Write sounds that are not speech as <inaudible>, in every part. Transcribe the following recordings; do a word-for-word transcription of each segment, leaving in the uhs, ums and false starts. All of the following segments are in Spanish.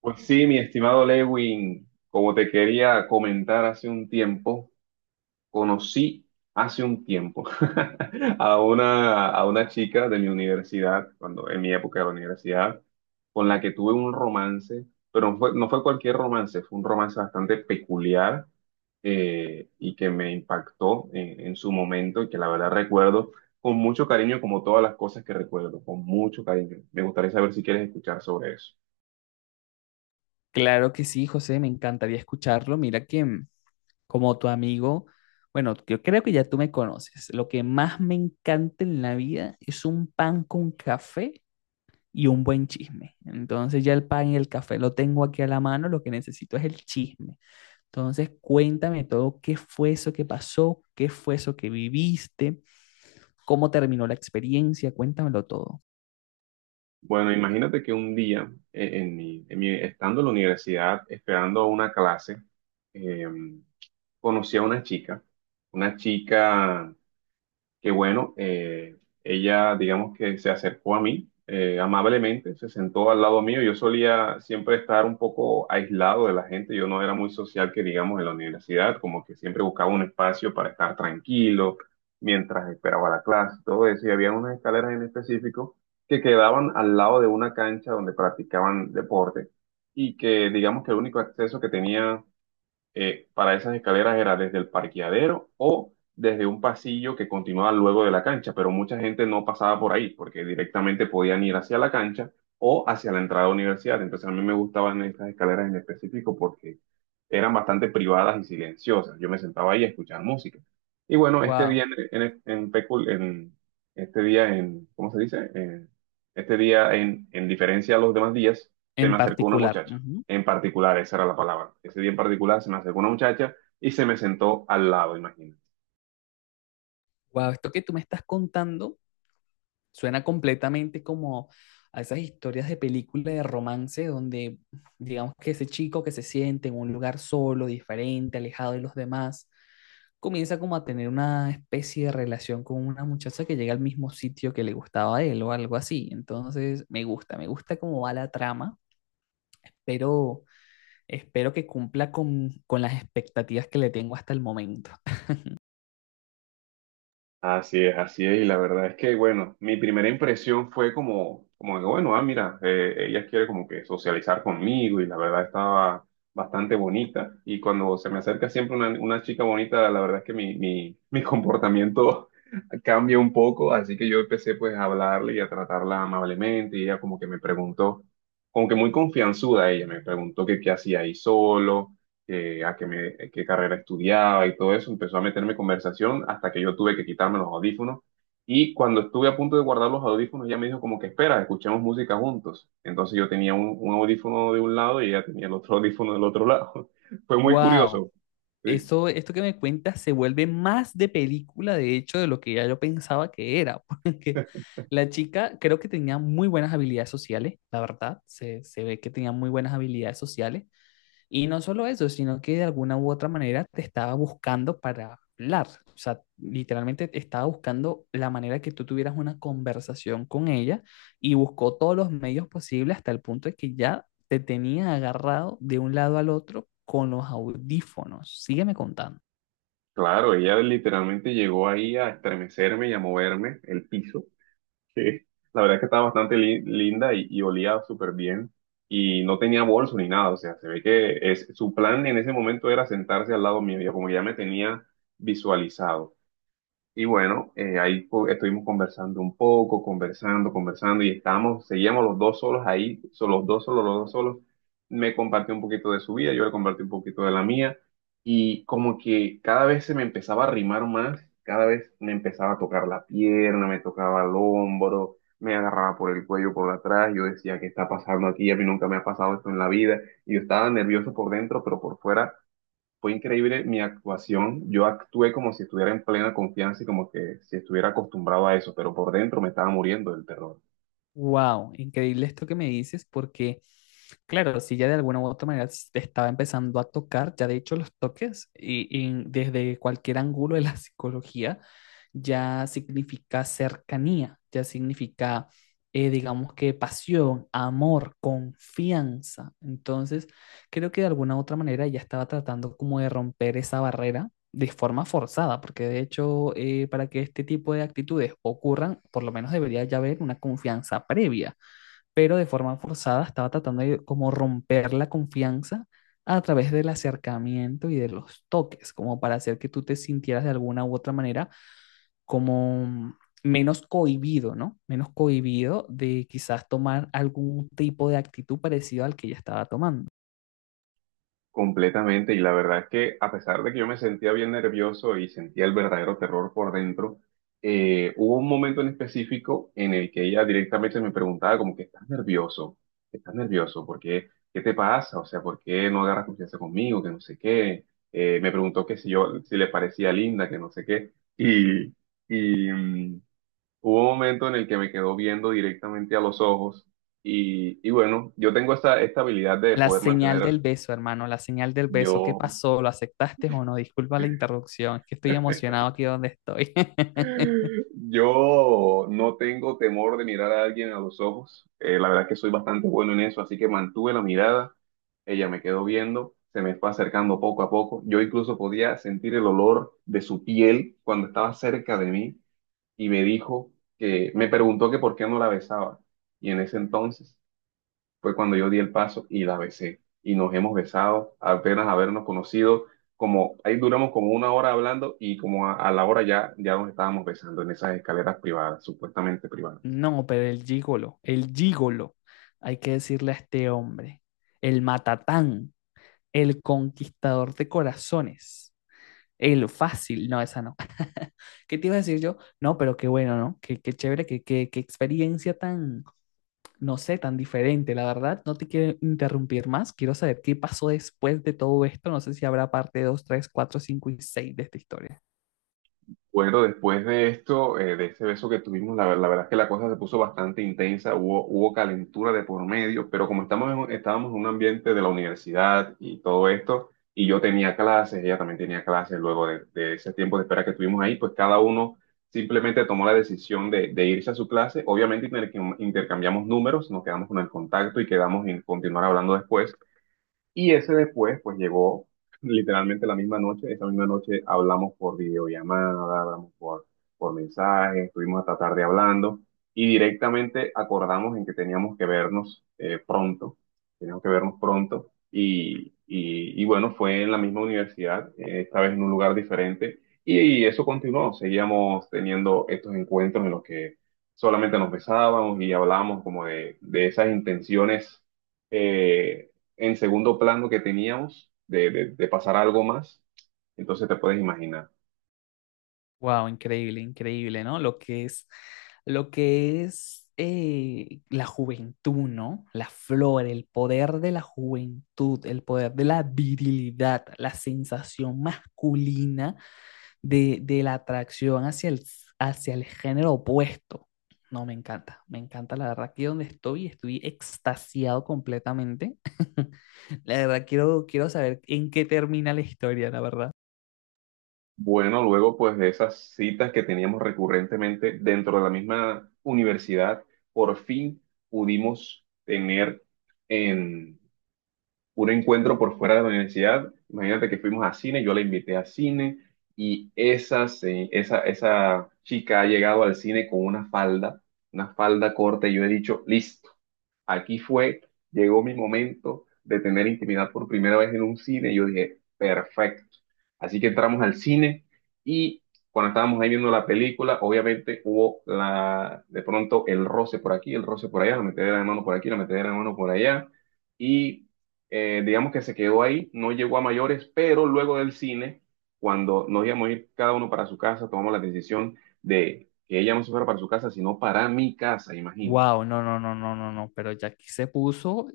Pues sí, mi estimado Lewin, como te quería comentar hace un tiempo, conocí hace un tiempo <laughs> a una, a una chica de mi universidad, cuando en mi época de la universidad, con la que tuve un romance, pero no fue, no fue cualquier romance, fue un romance bastante peculiar eh, y que me impactó en, en su momento y que la verdad recuerdo con mucho cariño, como todas las cosas que recuerdo, con mucho cariño. Me gustaría saber si quieres escuchar sobre eso. Claro que sí, José, me encantaría escucharlo. Mira que mm, como tu amigo, bueno, yo creo que ya tú me conoces. Lo que más me encanta en la vida es un pan con café y un buen chisme. Entonces ya el pan y el café lo tengo aquí a la mano, lo que necesito es el chisme. Entonces cuéntame todo, qué fue eso que pasó, qué fue eso que viviste, cómo terminó la experiencia, cuéntamelo todo. Bueno, imagínate que un día, eh, en mi, en mi- estando en la universidad, esperando una clase, eh, conocí a una chica, una chica que bueno, eh, ella digamos que se acercó a mí eh, amablemente, se sentó al lado mío. Yo solía siempre estar un poco aislado de la gente, yo no era muy social que digamos en la universidad, como que siempre buscaba un espacio para estar tranquilo mientras esperaba la clase, todo eso, y había unas escaleras en específico que quedaban al lado de una cancha donde practicaban deporte y que digamos que el único acceso que tenía eh, para esas escaleras era desde el parqueadero o desde un pasillo que continuaba luego de la cancha, pero mucha gente no pasaba por ahí porque directamente podían ir hacia la cancha o hacia la entrada a la universidad. Entonces a mí me gustaban estas escaleras en específico porque eran bastante privadas y silenciosas. Yo me sentaba ahí a escuchar música. Y bueno, este día Wow, en, en, en pecul- en- este día en, ¿cómo se dice? En- este día en, en diferencia a los demás días, se en me acercó una particular. muchacha en particular, esa era la palabra. Ese día en particular se me acercó una muchacha y se me sentó al lado, imagínate. Wow, esto que tú me estás contando suena completamente como a esas historias de película de romance donde digamos que ese chico que se siente en un lugar solo, diferente, alejado de los demás, comienza como a tener una especie de relación con una muchacha que llega al mismo sitio que le gustaba a él o algo así. Entonces, me gusta, me gusta cómo va la trama, pero espero que cumpla con, con las expectativas que le tengo hasta el momento. <laughs> Así es, así es, y la verdad es que, bueno, mi primera impresión fue como, como que, bueno, ah, mira, eh, ella quiere como que socializar conmigo y la verdad estaba bastante bonita. Y cuando se me acerca siempre una, una chica bonita, la verdad es que mi, mi, mi comportamiento <laughs> cambia un poco, así que yo empecé pues a hablarle y a tratarla amablemente y ella como que me preguntó, como que muy confianzuda ella, me preguntó que qué hacía ahí solo que, a qué, me, eh, qué carrera estudiaba y todo eso, empezó a meterme conversación hasta que yo tuve que quitarme los audífonos. Y cuando estuve a punto de guardar los audífonos, ella me dijo como que espera, escuchemos música juntos. Entonces yo tenía un, un audífono de un lado y ella tenía el otro <laughs> audífono del otro lado. <laughs> Fue muy Wow. curioso. Sí. Eso, esto que me cuentas se vuelve más de película, de hecho, de lo que ya yo pensaba que era, <laughs> porque <laughs> la chica creo que tenía muy buenas habilidades sociales, la verdad, se, se ve que tenía muy buenas habilidades sociales, y no solo eso, sino que de alguna u otra manera te estaba buscando para hablar. O sea, literalmente estaba buscando la manera que tú tuvieras una conversación con ella y buscó todos los medios posibles hasta el punto de que ya te tenía agarrado de un lado al otro con los audífonos. Sígueme contando. Claro, ella literalmente llegó ahí a estremecerme y a moverme el piso. Sí, la verdad es que estaba bastante li- linda y, y olía súper bien y no tenía bolso ni nada, o sea, se ve que es, su plan en ese momento era sentarse al lado mío, ya como ya me tenía visualizado. Y bueno, eh, ahí fu- estuvimos conversando un poco, conversando, conversando y estábamos, seguíamos los dos solos ahí, solo los dos solos, los dos solos. Me compartió un poquito de su vida, yo le compartí un poquito de la mía y como que cada vez se me empezaba a arrimar más, cada vez me empezaba a tocar la pierna, me tocaba el hombro, me agarraba por el cuello por atrás, yo decía, ¿qué está pasando aquí? A mí nunca me ha pasado esto en la vida y yo estaba nervioso por dentro, pero por fuera fue increíble mi actuación. Yo actué como si estuviera en plena confianza y como que si estuviera acostumbrado a eso, pero por dentro me estaba muriendo del terror Wow, increíble esto que me dices, porque claro, si ya de alguna u otra manera s- te estaba empezando a tocar, ya de hecho los toques y, y desde cualquier ángulo de la <laughs> psicología ya significa cercanía, ya significa, eh, digamos que pasión, amor, confianza. Entonces, creo que de alguna u otra manera ella estaba tratando como de romper esa barrera de forma forzada, porque de hecho eh, para que este tipo de actitudes ocurran, por lo menos debería ya haber una confianza previa, pero de forma forzada estaba tratando de como romper la confianza a través del acercamiento y de los toques, como para hacer que tú te sintieras de alguna u otra manera como menos cohibido, ¿no? Menos cohibido de quizás tomar algún tipo de actitud parecido al que ella estaba tomando. completamente. Y la verdad es que a pesar de que yo me sentía bien nervioso y sentía el verdadero terror por dentro, eh, hubo un momento en específico en el que ella directamente me preguntaba como que estás nervioso, estás nervioso, ¿por qué? ¿Qué te pasa? O sea, ¿por qué no agarras confianza conmigo? Que no sé qué. Eh, me preguntó que si yo, si le parecía linda, que no sé qué. Y, y, mm, Hubo un momento en el que me quedó viendo directamente a los ojos y, y bueno, yo tengo esta, esta habilidad de La poder señal mantener, del beso, hermano, la señal del beso. ¿Qué yo, pasó? ¿Lo aceptaste o no? Disculpa la interrupción, es que estoy emocionado aquí donde estoy. <laughs> yo no tengo temor de mirar a alguien a los ojos. Eh, la verdad es que soy bastante bueno en eso, así que mantuve la mirada, ella me quedó viendo, se me fue acercando poco a poco, yo incluso podía sentir el olor de su piel cuando estaba cerca de mí y me dijo que, me preguntó que por qué no la besaba y en ese entonces fue cuando yo di el paso y la besé. Y nos hemos besado, apenas habernos conocido, como ahí duramos como una hora hablando y como a, a la hora ya, ya nos estábamos besando en esas escaleras privadas, supuestamente privadas. No, pero el gigolo, el gigolo, hay que decirle a este hombre, el matatán, el conquistador de corazones, el fácil, no, esa no. <laughs> ¿Qué te iba a decir yo? No, pero qué bueno, ¿no? Qué, qué chévere, qué, qué, qué experiencia tan, no sé, tan diferente. La verdad, no te quiero interrumpir más. Quiero saber qué pasó después de todo esto. No sé si habrá parte dos tres cuatro cinco y seis de esta historia. Bueno, después de esto, eh, de ese beso que tuvimos, la, ver- la verdad es que la cosa se puso bastante intensa, hubo, hubo calentura de por medio, pero como estamos en un- estábamos en un ambiente de la universidad y todo esto, y yo tenía clases, ella también tenía clases, luego de, de ese tiempo de espera que tuvimos ahí, pues cada uno simplemente tomó la decisión de, de irse a su clase. Obviamente intercam- intercambiamos números, nos quedamos con el contacto y quedamos en continuar hablando después. Y ese después, pues llegó literalmente la misma noche. Esa misma noche hablamos por videollamada, hablamos por, por mensaje, estuvimos hasta tarde hablando y directamente acordamos en que teníamos que vernos eh, pronto. Teníamos que vernos pronto. Y, y, y bueno, fue en la misma universidad, eh, esta vez en un lugar diferente. Y eso continuó. Seguíamos teniendo estos encuentros en los que solamente nos besábamos y hablábamos como de, de esas intenciones eh, en segundo plano que teníamos de, de- de pasar a algo más, entonces te puedes imaginar. Wow, increíble, increíble, ¿no? Lo que es, lo que es eh, la juventud, ¿no? La flor, el poder de la juventud, el poder de la virilidad, la sensación masculina de, de la atracción hacia el, hacia el género opuesto. No, me encanta, me encanta, la verdad, aquí donde estoy, estoy extasiado completamente. <laughs> La verdad, quiero, quiero saber en qué termina la historia, la verdad. Bueno, luego pues de esas citas que teníamos recurrentemente dentro de la misma universidad, por fin pudimos tener en un encuentro por fuera de la universidad. Imagínate que fuimos a cine, yo la invité a cine y esa, se- esa, esa chica ha llegado al cine con una falda, una falda corta y yo he dicho, listo. Aquí fue, llegó mi momento de tener intimidad por primera vez en un cine y yo dije, perfecto. Así que entramos al cine y cuando estábamos ahí viendo la película, obviamente hubo la, de pronto el roce por aquí, el roce por allá, la metedera de mano por aquí, la metedera de mano por allá y eh, digamos que se quedó ahí, no llegó a mayores, pero luego del cine, cuando nos íbamos a ir cada uno para su casa, tomamos la decisión de que ella no se fuera para su casa, sino para mi casa, imagínate. Wow, no, no, no, no, no, no, pero ya aquí se puso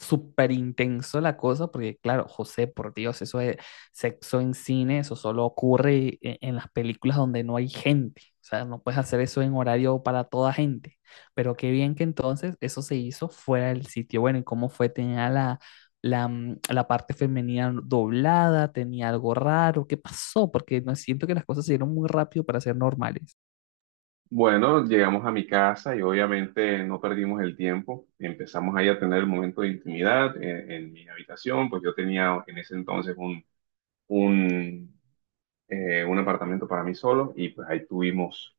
súper intenso la cosa, porque claro, José, por Dios, eso de sexo en cine, eso solo ocurre e- en las películas donde no hay gente, o sea, no puedes hacer eso en horario para toda gente, pero qué bien que entonces eso se hizo fuera del sitio, bueno, ¿y cómo fue? Tenía la, la, mm, la parte femenina doblada, tenía algo raro, ¿qué pasó? Porque no siento que las cosas se dieron muy rápido para ser normales. Bueno, llegamos a mi casa y obviamente no perdimos el tiempo. Empezamos ahí a tener el momento de intimidad en, en mi habitación, pues yo tenía en ese entonces un, un, eh, un apartamento para mí solo y pues ahí tuvimos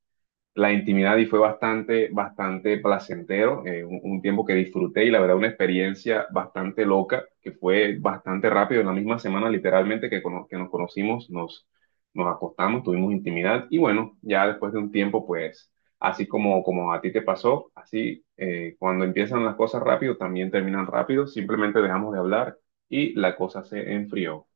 la intimidad y fue bastante, bastante placentero, eh, un, un tiempo que disfruté y la verdad una experiencia bastante loca, que fue bastante rápido, en la misma semana literalmente que, cono- que nos conocimos, nos, nos acostamos, tuvimos intimidad y bueno, ya después de un tiempo pues, así como, como a ti te pasó, así eh, cuando empiezan las cosas rápido también terminan rápido, simplemente dejamos de hablar y la cosa se enfrió.